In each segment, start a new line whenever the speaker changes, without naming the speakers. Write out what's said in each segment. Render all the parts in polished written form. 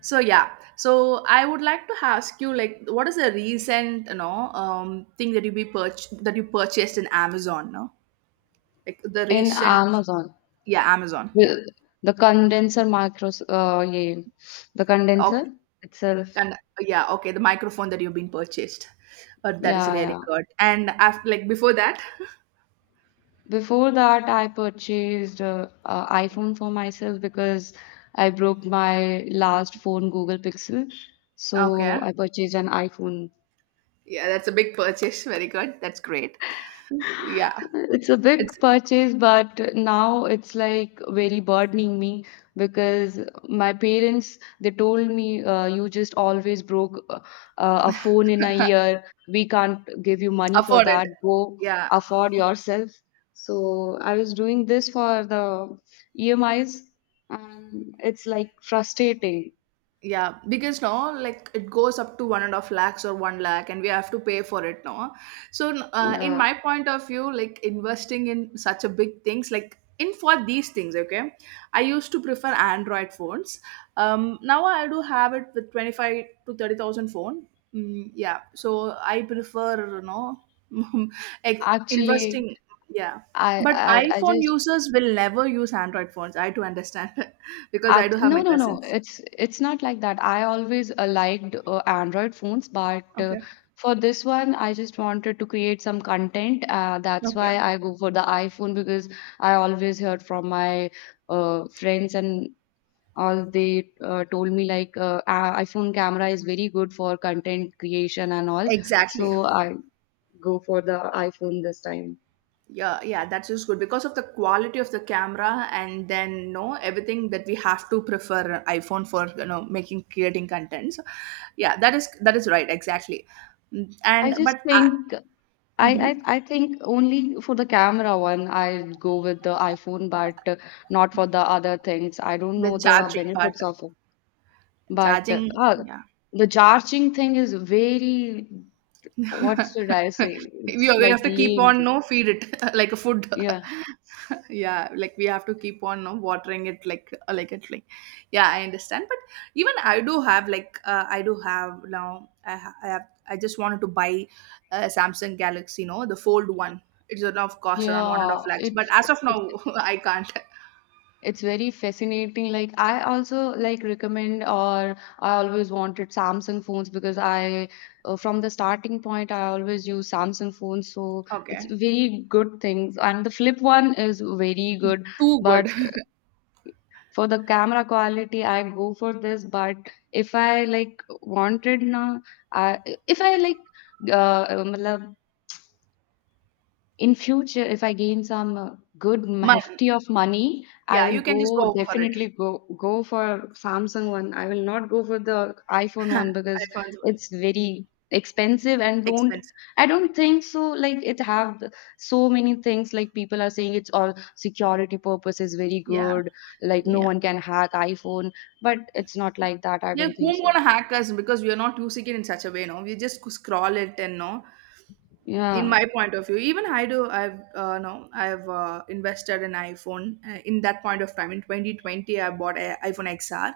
So I would like to ask you like, what is a recent thing that you purchased in Amazon? No, like the
In
recent,
Amazon,
yeah, Amazon, yeah,
the, the condenser yeah, the
okay.
condenser itself.
And yeah, okay, the microphone that you've been purchased, but that is
Yeah,
really
yeah.
good. And after like before that,
Before that, I purchased a iPhone for myself because I broke my last phone, Google Pixel.
okay,
So I purchased an iPhone.
yeah, that's a big purchase. Very good, that's great. Yeah,
It's a
it's
big purchase, but now it's like very burdening me because my parents they told me you just always broke a phone in a year. We can't give you money for
afforded.
that. Go
Yeah.
afford yourself. So I was doing this for the EMIs, and it's like frustrating.
Yeah, because no, like it goes up to 1.5 lakhs or 1 lakh, and we have to pay for it now. So, in
Yeah,
my point of view, like investing in such a big things, like in for these things, okay, I used to prefer Android phones. Now I do have it with 25 to 30,000 phone. Mm, yeah, so I prefer, like
actually,
investing. Yeah,
I
but
I, I
iPhone
just.
users will never use Android phones. I do understand because I do have
No,
my
no, no.
cousins.
It's not like that. I always liked Android phones, but
Okay.
for this one, I just wanted to create some content. That's why
Okay.
I go for the iPhone because I always heard from my friends and all they told me like iPhone camera is very good for content creation and all.
Exactly.
So I go for the iPhone this time.
Yeah, yeah, that's just good because of the quality of the camera and then no everything that we have to prefer iPhone for, making creating contents. Yeah, that is right, exactly. Mm.
I
And
just
but I,
think I,
mhm,
I I think only for the camera one I go with the iPhone, but not for the other things. I don't
the
know the
charging part,
benefits of it. But uh,
charging.
uh,
Yeah,
the charging thing is very, what should I say?
We
It's
we
like
have to keep
lame
on,
thing.
no, feed it like a food.
Yeah.
Yeah, like we have to keep on, no, watering it, like like it. Yeah, I understand. But even I do have like I do have now. I ha- I have I just wanted to buy a Samsung Galaxy. You know, the fold one. It's a now cost around one and a half
Yeah.
lakhs. But
It's
as of now,
it.
I can't.
It's very fascinating. Like I also like recommend or I always wanted Samsung phones because I from the starting point I always use Samsung phones. So it's
Okay,
very good things. And the flip one is very good.
too
But
good.
for the camera quality I go for this. But if I like wanted na I if I like uh, in future if I gain some good
Money.
hefty of money I
Yeah,
will
you can
go
just go for it.
definitely go for samsung one I will not go for the iphone one because
iPhones are
it's very expensive and don't
expensive.
I don't think so like it so many things like people are saying it's all security purpose is very
Yeah,
good like no
yeah.
one can hack iphone but it's not like that I
Yeah,
don't think
whom
so
gonna hack us? Because we are not using it in such a way, no? We just scroll it and no, in
yeah.
my point of view, even I do I've no I've invested in iPhone in that point of time in 2020. I bought a iPhone XR,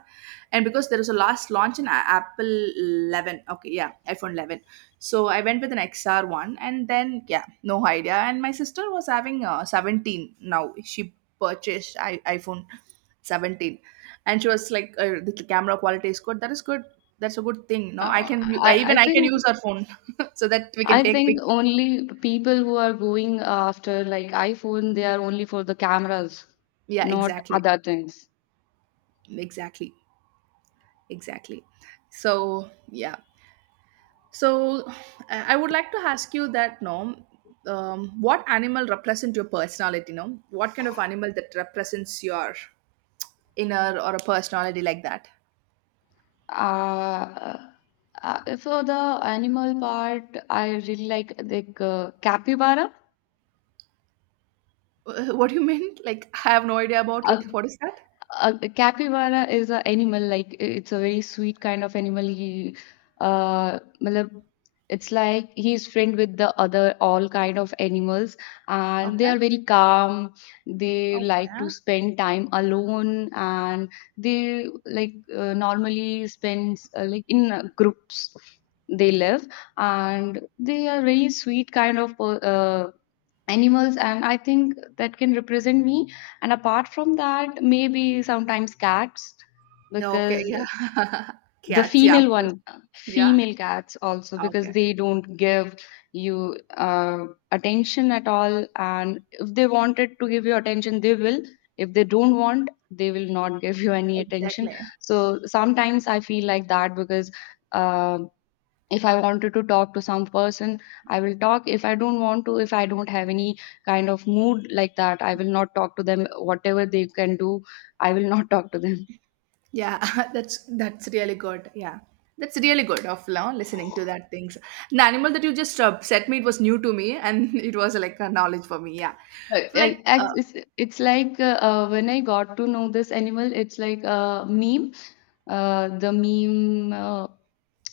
and because there was a last launch in Apple 11, okay, yeah, iPhone 11. So I went with an XR one. And then yeah, no idea. And my sister was having 17. Now she purchased iPhone 17, and she was like, the camera quality is good, that is good. That's a good thing, no? I
Uh,
can u-
i
I,
i
Even I can
think
use her phone so that we can
I
take
think
pics.
only people who are going after like iPhone, they are only for the cameras,
Yeah,
not
exactly.
other things.
Exactly. Exactly. So, yeah. So, I would like to ask you that, no, what animal represents your personality, no? What kind of animal that represents your inner or a personality like that?
Uh, for the animal part, I really like capybara.
What do you mean? Like, I have no idea about
A
it. What is that?
A capybara is an animal like it's a very sweet kind of animal. Matlab, it's like he's friend with the other all kind of animals, and they
Okay.
are very calm. They like to
Okay.
spend time alone, and they like normally spends like in groups. They live, and they are very sweet kind of animals, and I think that can represent me and apart from that, maybe sometimes cats
Okay.
because
Yeah.
the
Cats. Yeah, of
female
course.
one,
Yeah.
female cats also because
Okay.
they don't give you attention at all. And if they wanted to give you attention, they will. If they don't want, they will not give you any attention.
Exactly.
So sometimes I feel like that because. um if I wanted to talk to some person I will talk. If I don't want to, if I don't have any kind of mood like that I will not talk to them whatever they can do I will not talk to them.
Yeah, that's really good. Yeah, that's really good of now listening to that things. The animal that you just set me, it was new to me, and it was like a knowledge for me. Yeah, like
It's like when I got to know this animal, it's like a meme. The meme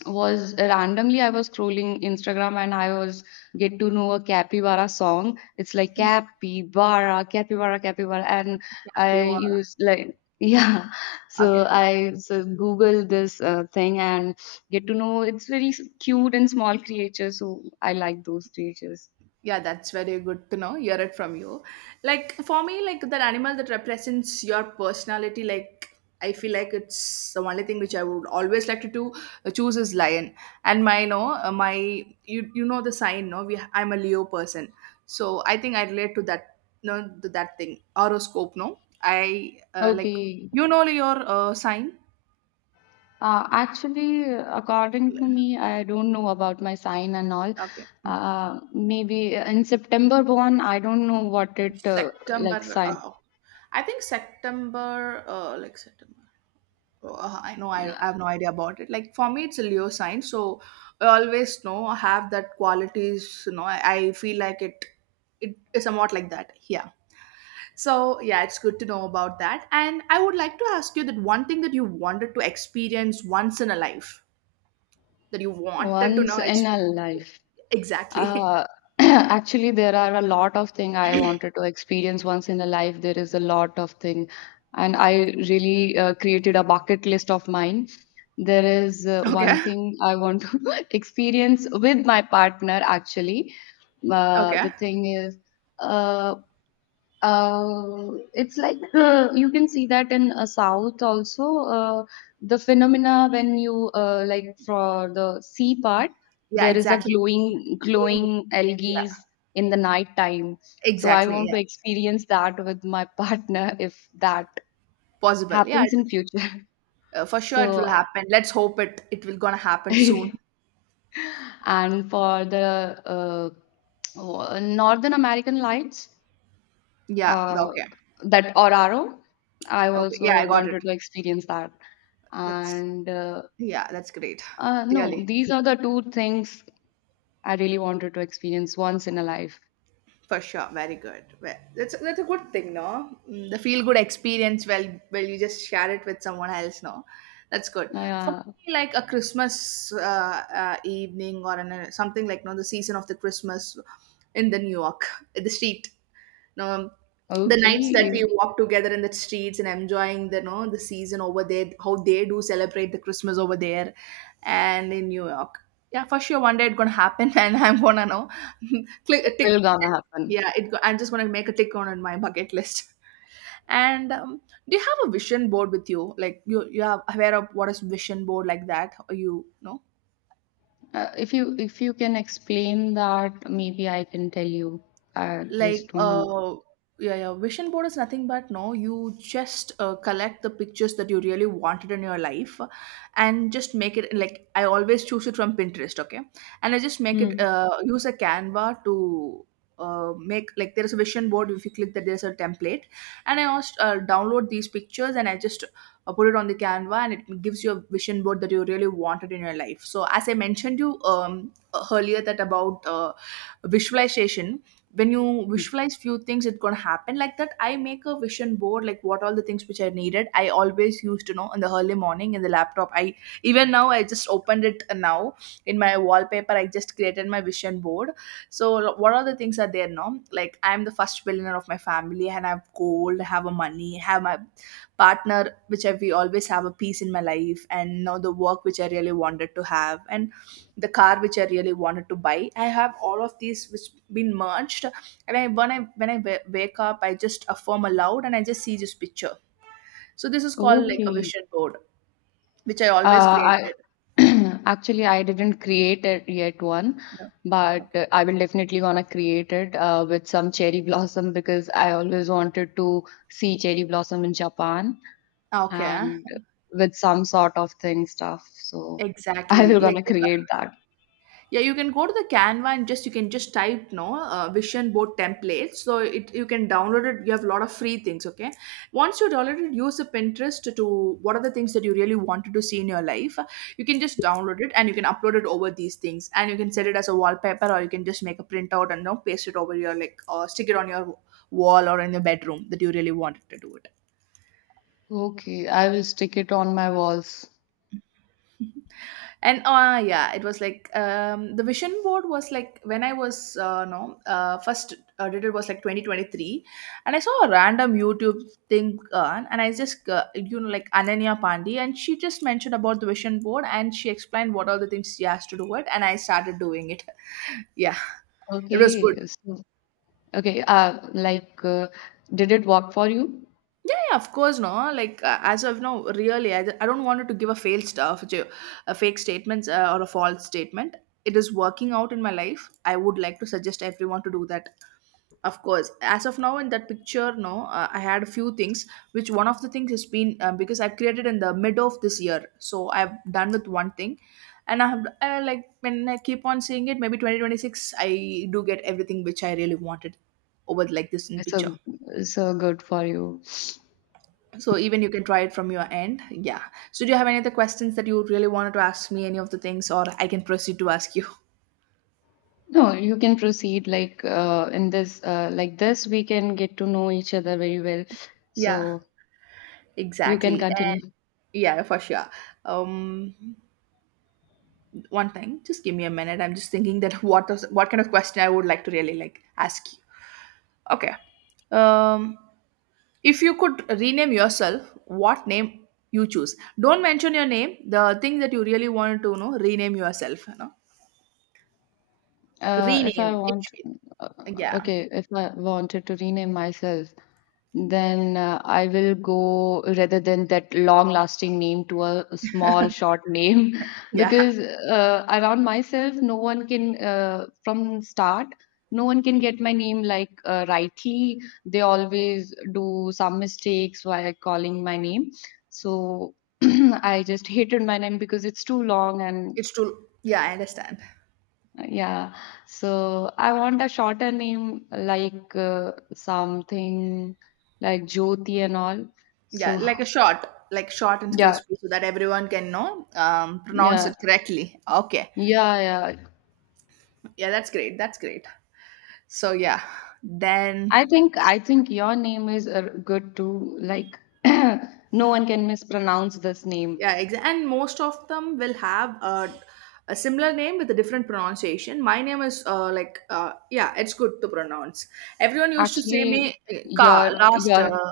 was randomly I was scrolling Instagram and I was get to know a capybara song. It's like capybara, capybara, capybara, and
yeah, we
I
were
use like yeah.
okay.
So I so Google this thing and get to know it's very cute and small creatures. So I like those creatures.
Yeah, that's very good to know, hear it from you. Like for me, like that animal that represents your personality, like I feel like it's the only thing which I would always like to do choose is lion. And my no my, you know the sign, no? we I'm a Leo person, so I think I relate to that, no, to that thing, horoscope, no, I, like,
Okay.
you know, your sign.
Actually, according to me, I don't know about my sign and all.
Okay. Mm.
Maybe in September born, I don't know what it
September,
like sign.
I think September, like September, I know,
uh,
I have no idea about it. Like for me, it's a Leo sign, so I always know have that qualities. You know, I feel like it. It is somewhat like that. Yeah. So yeah, it's good to know about that. And I would like to ask you that one thing that you wanted to experience once in a life, that you wanted to know,
Once in a
experience.
life.
Exactly.
Uh, Actually, there are a lot of thing I wanted to experience once in a life. There is a lot of thing, and I really created a bucket list of mine. There is one
Okay.
thing I want to experience with my partner. Actually, uh,
Okay.
the thing is, uh, it's like you can see that in South also, the phenomena when you like for the sea part
Yeah.
there is a
Exactly.
glowing glowing
Yeah.
algae in the night time. So I
Exactly.
want
Yeah.
to experience that with my partner if that
Possible. Yeah.
happens in future.
For sure, it will
So
happen. Let's hope it. It will gonna happen soon.
and for the Northern American Lights
Yeah.
uh,
Okay.
that Oraro. I
Okay. Yeah,
also
I got it.
wanted to experience that.
That's
And
Yeah, that's great.
No,
Really,
these are the two things I really wanted to experience once in a life.
for sure. Very good. Well, that's a good thing, no? Mm. The feel good experience. Well, you just share it with someone else, no? That's good. For
Yeah,
me, like a Christmas evening or an, something like, no, the season of the Christmas in the New York, in the street. um, the nights that we
okay,
walk together in the streets and enjoying the season over there, how they do celebrate the Christmas over there, and in New York. Yeah, for sure, one day it's gonna happen, and I'm gonna know
it
click tick.
will gonna happen.
Yeah, I'm just gonna make a tick on in my bucket list. And do you have a vision board with you? Like you are aware of what is vision board like that? Or you know?
If you if you can explain that, maybe I can tell you. I
Like
just don't know.
yeah, yeah, vision board is nothing but no, you just collect the pictures that you really wanted in your life, and just make it. Like, I always choose it from Pinterest, okay. And I just make it,
Hmm.
use a Canva to make, like there is a vision board, if you click that, there's a template. And I also download these pictures, and I just put it on the Canva, and it gives you a vision board that you really wanted in your life. So as I mentioned you, earlier, that about visualization, when you visualize few things, it's gonna happen, like that I make a vision board, like what all the things which I needed. I always used to know in the early morning in the laptop. I even now I just opened it now. In my wallpaper I just created my vision board. So what are the things are there now? Like, I'm the first billionaire of my family, and I have gold, I have a money, I have my partner, which we always have a peace in my life. And now the work which I really wanted to have, and the car which I really wanted to buy, I have all of these which been merged. And I when I wake up, I just affirm aloud and I just see this picture. So this is called like a
Okay.
vision board, which I always
Uh, I
created.
actually I didn't create it yet one,
Yeah.
but
Okay.
I will definitely gonna create it with some cherry blossom because I always wanted to see cherry blossom in Japan
Okay,
and with some sort of thing stuff. So I
exactly,
will
like
gonna
you.
create that.
Yeah, you can go to the Canva, and just you can just type, no, vision board templates, so it, you can download it, you have a lot of free things, okay. Once you download it, use the Pinterest to, what are the things that you really wanted to see in your life. You can just download it and you can upload it over these things, and you can set it as a wallpaper, or you can just make a printout and, you know, paste it over your like, or stick it on your wall or in your bedroom that you really wanted to do it.
Okay, I will stick it on my walls.
And yeah, it was like, the vision board was like when I was no first did, it was like 2023. And I saw a random YouTube thing, and I just, you know, like Ananya Pandey, and she just mentioned about the vision board, and she explained what all the things she has to do it, and I started doing it. Yeah, it was good.
Okay, so, okay. Did it work for you?
Yeah, yeah, of course, no. Like as of now, really, I don't want it to give a failed stuff, to a fake statements or a false statement. It is working out in my life. I would like to suggest everyone to do that. Of course, as of now in that picture, no, I had a few things, which one of the things has been because I've created in the mid of this year, so I've done with one thing. And I have like when I keep on seeing it, maybe 2026, I do get everything which I really wanted over like this in
It's a,
picture.
it's a good for you.
So even you can try it from your end. Yeah. So do you have any other questions that you really wanted to ask me? Any of the things, or I can proceed to ask you?
No, you can proceed like in this like this we can get to know each other very well.
Yeah,
So you can
exactly.
continue.
And yeah, for sure. Um, One thing, just give me a minute. I'm just thinking that what is, what kind of question I would like to really like ask you. Okay. Um, if you could rename yourself, what name you choose? Don't mention your name. The thing that you really wanted to know, rename yourself. You know,
If I
rename. It,
want, uh,
yeah,
okay, if I wanted to rename myself, then I will go rather than that long lasting name to a small short name
yeah.
because around myself, no one can, from start, no one can get my name like rightly. They always do some mistakes while calling my name. So I just hated my name because it's too long and
It's too, yeah, I understand.
yeah, so I want a shorter name like something like Jyoti and all.
Yeah,
So
like a short, like short and
yeah,
crispy, so that everyone can know pronounce
yeah,
it correctly. Okay.
yeah, yeah.
Yeah, that's great. That's great. So yeah, then
I think your name is good too. Like no one can mispronounce this name.
yeah, and most of them will have a similar name with a different pronunciation. My name is like yeah, it's good to pronounce. Everyone used to say me
Actually,
ka
your
last.
your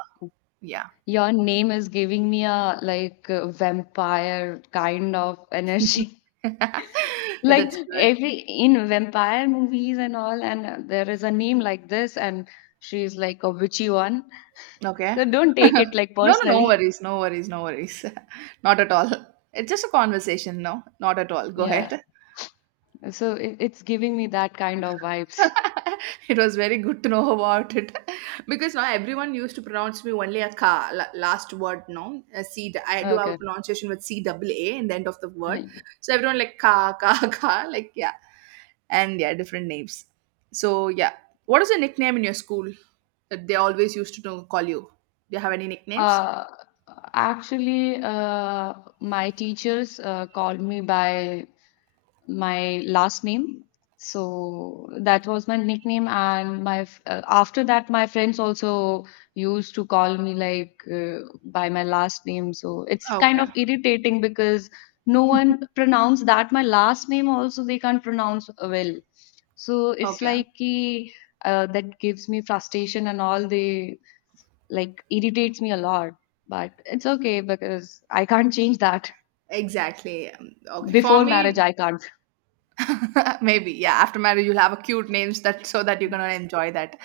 Yeah,
your name is giving me a like vampire kind of energy. Like
that's good.
every in vampire movies and all and there is a name like this and she's like a witchy one,
Okay.
so don't take it like
No, no, no
personally,
worries. No worries. No worries. Not at all. It's just a conversation. No, not at all. Go
yeah,
ahead.
so it, it's giving me that kind of vibes.
It was very good to know about it because now everyone used to pronounce me only a last word. No, a C. I do have a
Okay.
pronunciation with C double A in the end of the word, so everyone like ka ka ka. Like yeah, and yeah, different names. So yeah, what is the nickname in your school that they always used to call you? Do you have any nicknames?
uh actually My teachers called me by my last name. So that was my nickname, and after that, my friends also used to call me like by my last name. So it's kind
Okay.
of irritating because no one pronounced that my last name also they can't pronounce well. So it's
Okay.
like that gives me frustration and all. They like irritates me a lot, but it's okay because I can't change that.
Exactly. Okay. For
Before marriage,
me,
I can't.
maybe, yeah. After marriage, you'll have a cute names that so that you're gonna enjoy that.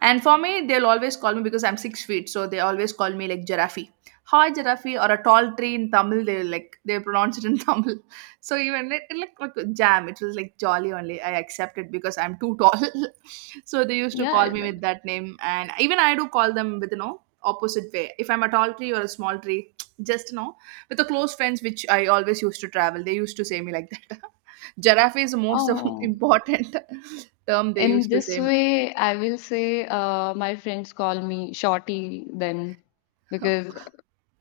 And for me, they'll always call me because I'm 6 feet, so they always call me like giraffe. Hi, giraffe, or a tall tree in Tamil. They like they pronounce it in Tamil. So even it looked like a jam. It was like jolly only. I accepted because I'm too tall. So they used to call
Yeah.
me with that name, and even I do call them with, you know, opposite way. If I'm a tall tree or a small tree, just, you know, with the close friends which I always used to travel, they used to say me like that. Giraffe is the
Oh,
important term they
in
used to
this
say.
way, I will say my friends call me Shorty then because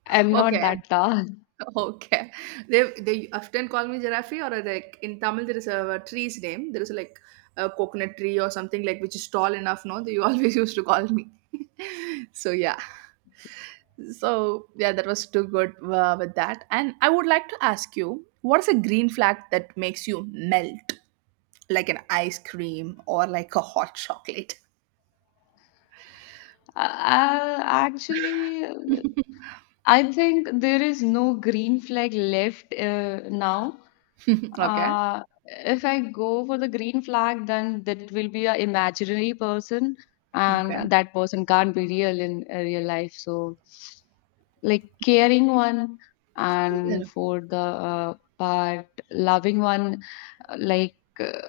I'm not
Okay,
that tall.
okay. They often call me giraffe or like in Tamil there is a tree's name. There is like a coconut tree or something like which is tall enough. No, they always used to call me. So yeah, so yeah, that was too good with that. And I would like to ask you, what is a green flag that makes you melt like an ice cream or like a hot chocolate?
Actually, I think there is no green flag left now.
Okay,
If I go for the green flag, then that will be an imaginary person, and that person can't be real in real life. So. Like caring one and
okay.
for the part loving one. Like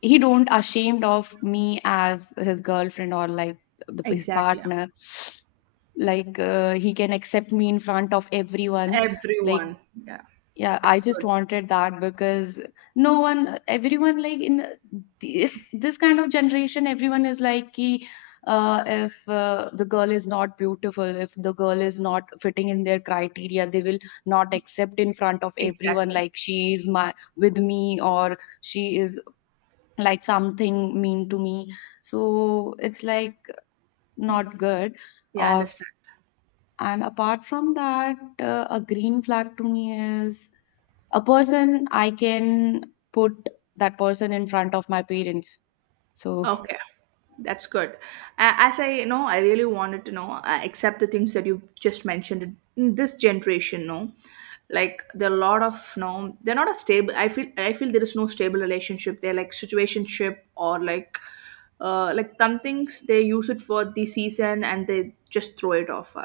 he don't ashamed of me as his girlfriend or like his
Exactly.
partner. Like he can accept me in front of everyone. Like
Everyone. Yeah.
yeah, I just
Good.
wanted that because no one, everyone like in this kind of generation, everyone is like if the girl is not beautiful, if the girl is not fitting in their criteria, they will not accept in front of everyone
Exactly.
like she is my with me or she is like something mean to me. So it's like not good.
Yeah, I
Of
understand.
and apart from that, a green flag to me is a person I can put that person in front of my parents so
Okay. That's good. As I, you know, I really wanted to know, except the things that you just mentioned in this generation, no, like there are a lot of no, they're not a stable. I feel there is no stable relationship. They're like situationship or like some things they use it for the season and they just throw it off.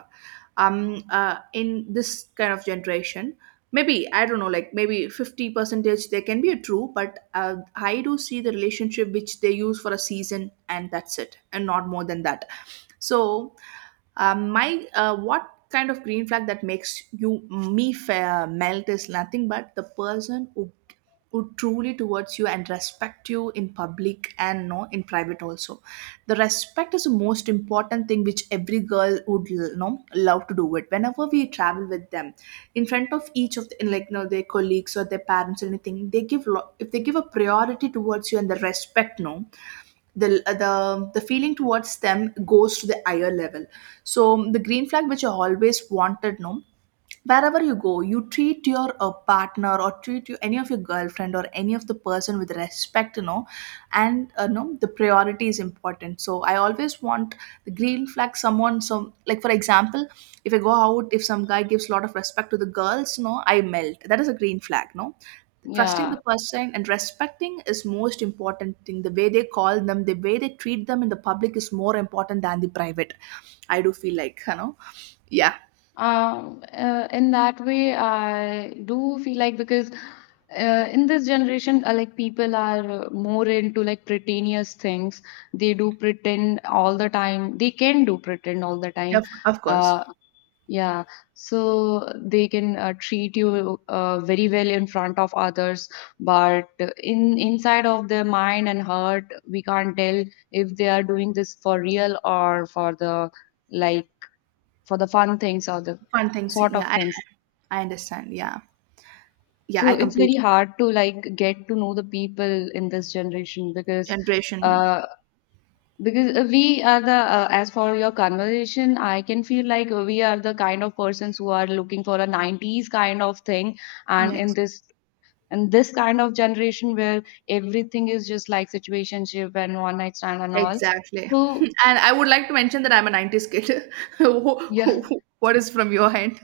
In this kind of generation, maybe I don't know like maybe 50 percentage there can be a true, but I do see the relationship which they use for a season and that's it and not more than that. So my what kind of green flag that makes you me fair melt is nothing but the person who truly towards you and respect you in public and no in private also. The respect is the most important thing which every girl would, you know, love to do it whenever we travel with them in front of each of the, like no their colleagues or their parents or anything. They give if they give a priority towards you and the respect, no, the the feeling towards them goes to the higher level. So the green flag which I always wanted no, wherever you go you treat your partner or treat you any of your girlfriend or any of the person with respect, you know. And no the priority is important, so I always want the green flag someone some, like for example, if I go out, if some guy gives a lot of respect to the girls, you know, I melt. That is a green flag, no, trusting the
yeah.
person and respecting is most important thing. The way they call them, the way they treat them in the public is more important than the private. I do feel like, you know, yeah.
In that way, I do feel like because in this generation, like people are more into like pretentious things. They do pretend all the time. They can do pretend all the time.
Of course.
Uh, yeah, so they can treat you very well in front of others, but in inside of their mind and heart, we can't tell if they are doing this for real or for the like for the fun things or the
Fun things.
sort of
Yeah,
things.
I understand. Yeah. Yeah,
So
I
it's
complete
very hard to like get to know the people in this generation
generation.
uh because we are the as for your conversation, I can feel like we are the kind of persons who are looking for a 90s kind of thing and
Yes.
in this kind of generation where everything is just like situationship and one night stand and all.
Exactly.
So
And I would like to mention that I'm a 90s kid.
yeah,
What is from your end?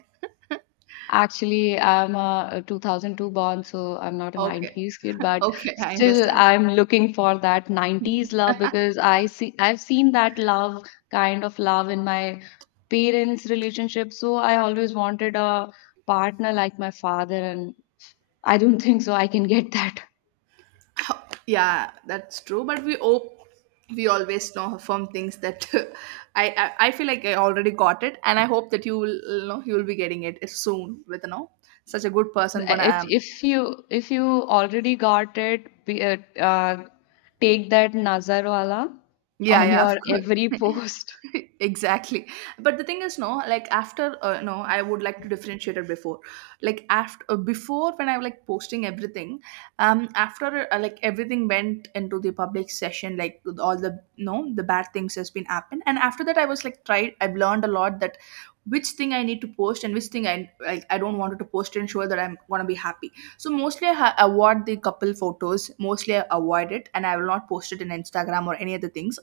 actually, I'm a 2002 born, so I'm not a
Okay.
90s kid, but
Okay, I
still
understand.
I'm looking for that 90s love because I see I've seen that love kind of love in my parents' relationship. So I always wanted a partner like my father, and I don't think so I can get that.
Yeah, that's true. But we hope we always know from things that I feel like I already got it, and I hope that you will, you know, you will be getting it soon with, you know, such a good person gonna
If
um,
if you if you already got it, take that nazar wala
yeah,
on
yeah, of
your every
course.
post.
Exactly. But the thing is no, like after no I would like to differentiate it before, like after before when I was like posting everything, after like everything went into the public session like with all the no the bad things has been happened. And after that I was like tried, I've learned a lot that which thing I need to post and which thing I like I don't want to post to ensure that I'm gonna be happy. So mostly I avoid the couple photos. Mostly I avoid it, and I will not post it in Instagram or any other things.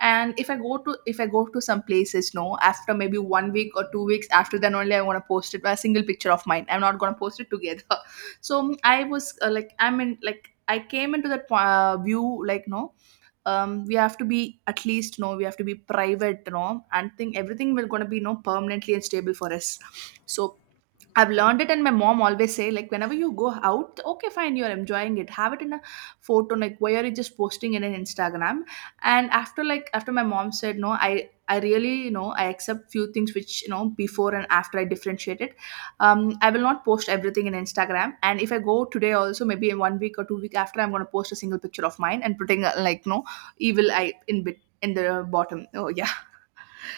And if I go to if I go to some places, no, after maybe 1 week or 2 weeks, after then only I wanna post it a single picture of mine. I'm not gonna post it together. So I was like I'm in like I came into that view like no, we have to be at least no, we have to be private, no, and think everything will gonna be no permanently and stable for us. So I've learned it, and my mom always say like, whenever you go out, okay, fine, you're enjoying it. Have it in a photo, like why are you just posting it in Instagram. And after like after my mom said no, I really, you know, I accept few things which, you know, before and after I differentiate it. I will not post everything in Instagram. And if I go today also, maybe in 1 week or 2 week after, I'm gonna post a single picture of mine and putting like no evil eye in bit in the bottom. Oh yeah.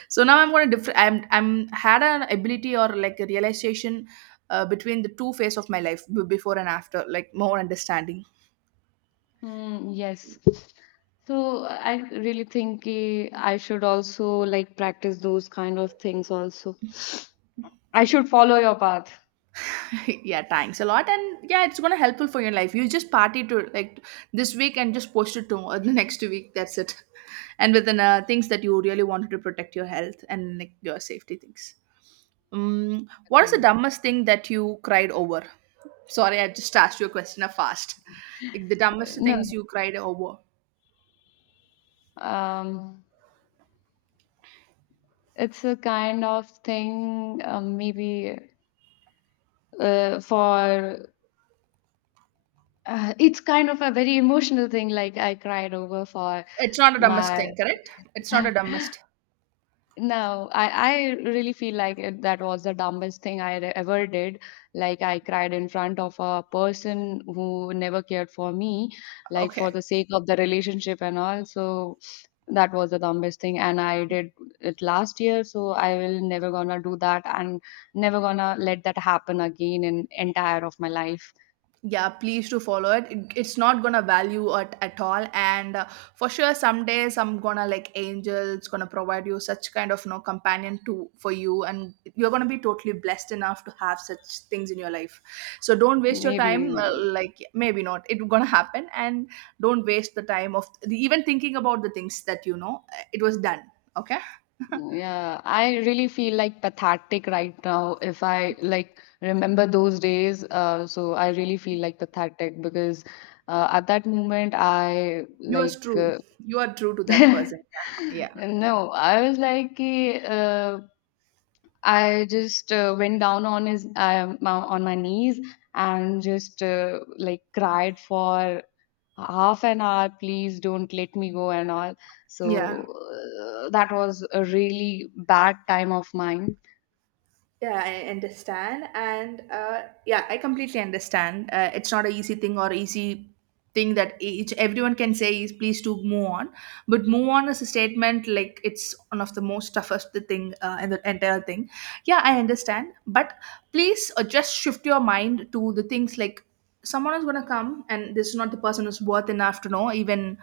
So now I'm going to differ I'm had an ability or like a realization between the two phase of my life, before and after, like more understanding.
Hmm, yes. So I really think I should also like practice those kind of things also. I
Yeah.
should follow your path.
Yeah, thanks a lot, and yeah, it's gonna helpful for your life. You just party to like this week and just post it to or the next week, that's it. And with things that you really wanted to protect your health and like your safety things. Um, what is the
Okay.
dumbest thing that you cried over? Sorry, I just asked you a question fast, like the dumbest
No,
things you cried over.
no. It's a kind of thing, maybe for it's kind of a very emotional thing. Like I cried over for
It's not a dumbest
my.
thing, correct, it's not a dumbest.
No, I really feel like it, that was the dumbest thing ever did. Like, I cried in front of a person who never cared for me, like, for
Okay.
the sake of the relationship and all. So, that was the dumbest thing. And I did it last year. So, I will never gonna do that and never gonna let that happen again in entire of my life.
Yeah, please do follow it. It's not gonna value it at all. And for sure someday some days I'm gonna like angels gonna provide you such kind of no companion to for you, and you're gonna be totally blessed enough to have such things in your life. So don't waste your time
Maybe.
like maybe not it's gonna happen, and don't waste the time of the, even thinking about the things that, you know, it was done. Okay.
Yeah, I really feel like pathetic right now. If I like remember those days, so I really feel like pathetic because at that moment I
You are
like
true. You are true to that person. Yeah,
no, I was like I just went down on his on my knees and just like cried for half an hour, please don't let me go and all,
yeah.
so that was a really bad time of mine.
Yeah, I understand, and yeah, I completely understand. It's not an easy thing or easy thing that each everyone can say is please to move on, but move on is a statement, like it's one of the most toughest the thing in the entire thing. Yeah, I understand, but please just shift your mind to the things like someone is gonna come, and this is not the person who's worth enough to know even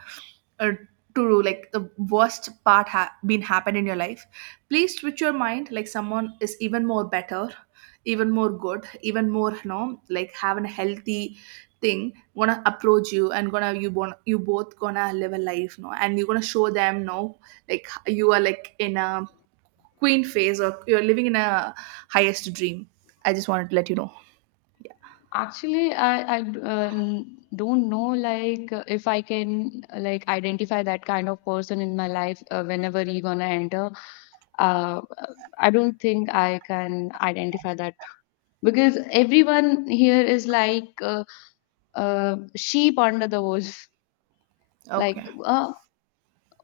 uh, to like the worst part been happened in your life. Please switch your mind like someone is even more better, even more good, even more, no, like having a healthy thing gonna approach you, and gonna you you both gonna live a life, no, and you're gonna show them, no, like you are like in a queen phase or you're living in a highest dream. I just wanted to let you know.
Actually I don't know like if I can like identify that kind of person in my life whenever he gonna enter. uh, I don't think I can identify that because everyone here is like sheep under the wolf. Like
Okay.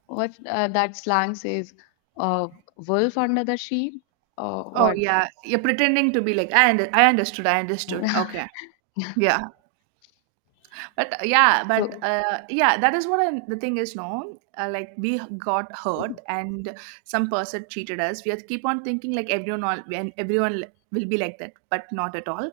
what that slang says, uh, wolf under the sheep, or
Oh
what?
yeah, you're pretending to be like I understood. Okay. Yeah, but yeah, but
So,
yeah, that is what I the thing is, no, like we got hurt, and some person cheated us, we have to keep on thinking like everyone, all and everyone will be like that. But not at all.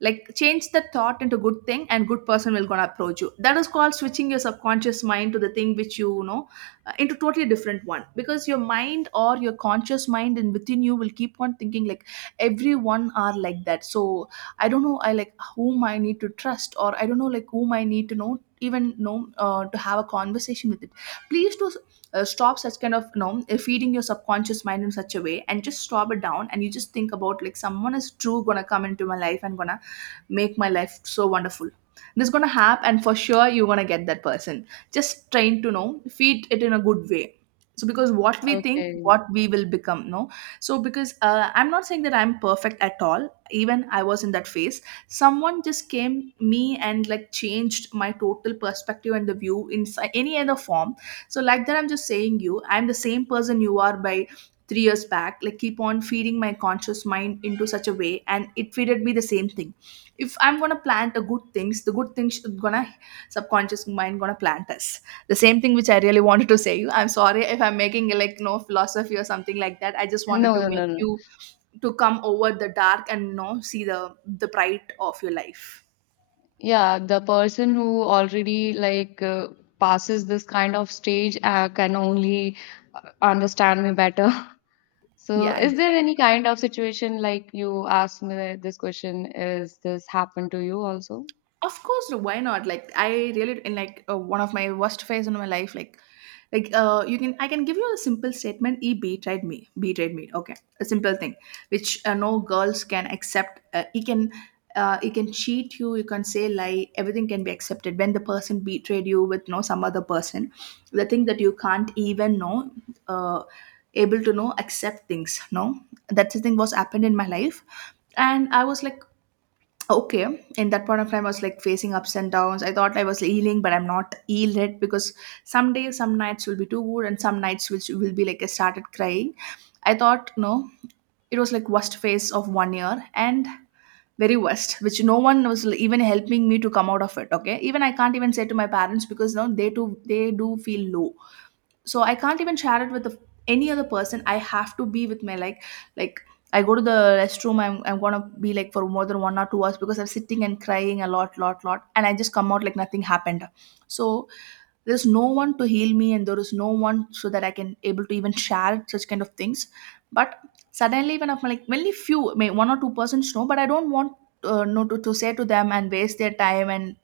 Like change the thought into good thing, and good person will gonna approach you. That is called switching your subconscious mind to the thing which into totally different one, because your mind or your conscious mind and within you will keep on thinking like everyone are like that. So I don't know, I like whom I need to trust, or I don't know, like whom I need to know, even know to have a conversation with it. Please do stop such kind of feeding your subconscious mind in such a way, and just stop it down. And you just think about like someone is true gonna come into my life and gonna make my life so wonderful. This is gonna happen, and for sure you're gonna get that person. Just train to know, feed it in a good way. So because what we think,
okay.
what we will become, no. So because I'm not saying that I'm perfect at all, even I was in that phase. Someone just came me and like changed my total perspective and the view in any other form. So like that, I'm just saying you, I'm the same person you are by 3 years back, like keep on feeding my conscious mind into such a way, and it feeded me the same thing. If I'm gonna plant a good things, the good things should gonna, subconscious mind gonna plant us the same thing, which I really wanted to say you. I'm sorry if I'm making like no philosophy or something like that. I just wanted
No,
to
no, no,
make
no.
you to come over the dark and see the bright of your life.
Yeah, the person who already like passes this kind of stage can only understand me better. So,
Yeah,
is
exactly.
there any kind of situation like you asked me this question? Is this happened to you also?
Of course, why not? Like I really in like one of my worst phase in my life. Like, you can I can give you a simple statement. E betrayed me. Betrayed me. Okay, a simple thing, which no girls can accept. He can cheat you. You can say lie. Everything can be accepted when the person betrayed you with no some other person. The thing that you can't even know, uh, able to know accept things. No, that's the thing was happened in my life, and I was like, okay, in that point of time, I was like facing ups and downs. I thought I was healing, but I'm not healed yet, because some days, some nights will be too good, and some nights which will be like I started crying. I thought, no, it was like worst phase of one year and very worst, which no one was like even helping me to come out of it. Okay, even I can't even say to my parents, because no, they too they do feel low, so I can't even share it with the, any other person. I have to be with my, like, like I go to the restroom. I'm gonna be like for more than 1 or 2 hours because I'm sitting and crying a lot lot lot, and I just come out like nothing happened. So there's no one to heal me, and there is no one so that I can able to even share such kind of things. But suddenly when I'm like, only few, may one or two persons know, but I don't want no to say to them and waste their time, and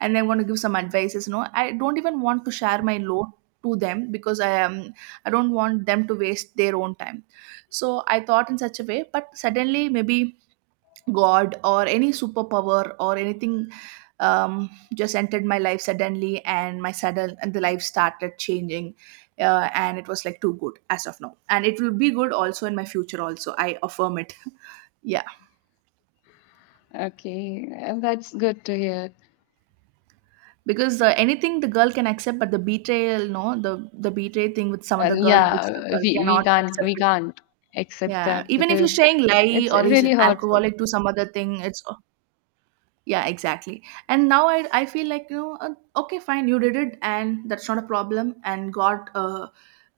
and I want to give some advices. You know, I don't even want to share my load to them, because I don't want them to waste their own time. So I thought in such a way, but suddenly maybe God or any superpower or anything just entered my life suddenly, and my sudden and the life started changing. And it was like too good as of now, and it will be good also in my future also, I affirm it. Yeah.
Okay, that's good to hear.
Because anything the girl can accept, but the betrayal, no, the betray thing with some other
And
girl which the
yeah,
girl cannot
we
accept it.
can't accept
Yeah,
that
even if you're
because
saying lie
it's
or he's
really
an
hurtful.
alcoholic to some other thing, it's. Yeah, exactly. And now I feel like, you know, okay fine, you did it, and that's not a problem. And god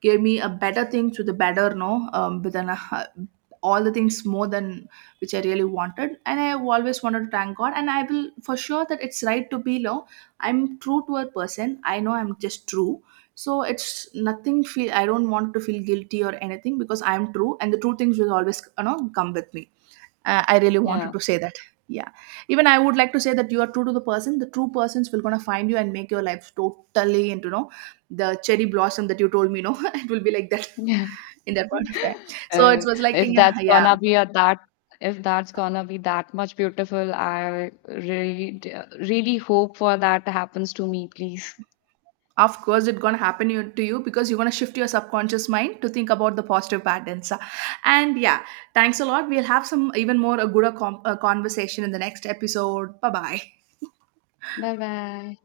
gave me a better thing to the better, no. But then all the things more than which I really wanted, and I have always wanted to thank god, and I will for sure that it's right to be low. I'm true to a person, I know I'm just true. So it's nothing feel. I don't want to feel guilty or anything, because I'm true, and the true things will always come with me. I really wanted
Yeah.
to say that. Yeah, even I would like to say that you are true to the person, the true persons will gonna find you and make your life totally into, you know, the cherry blossom that you told me, no. It will be like that. In that point of time. So
Uh,
it was like,
if
yeah,
that's
yeah.
gonna be a that If that's gonna be that much beautiful, I really really hope for that happens to me, please.
Of course it's gonna happen to you, because you're gonna shift your subconscious mind to think about the positive patterns. And yeah, thanks a lot, we'll have some even more a good conversation in the next episode. Bye bye.
Bye bye.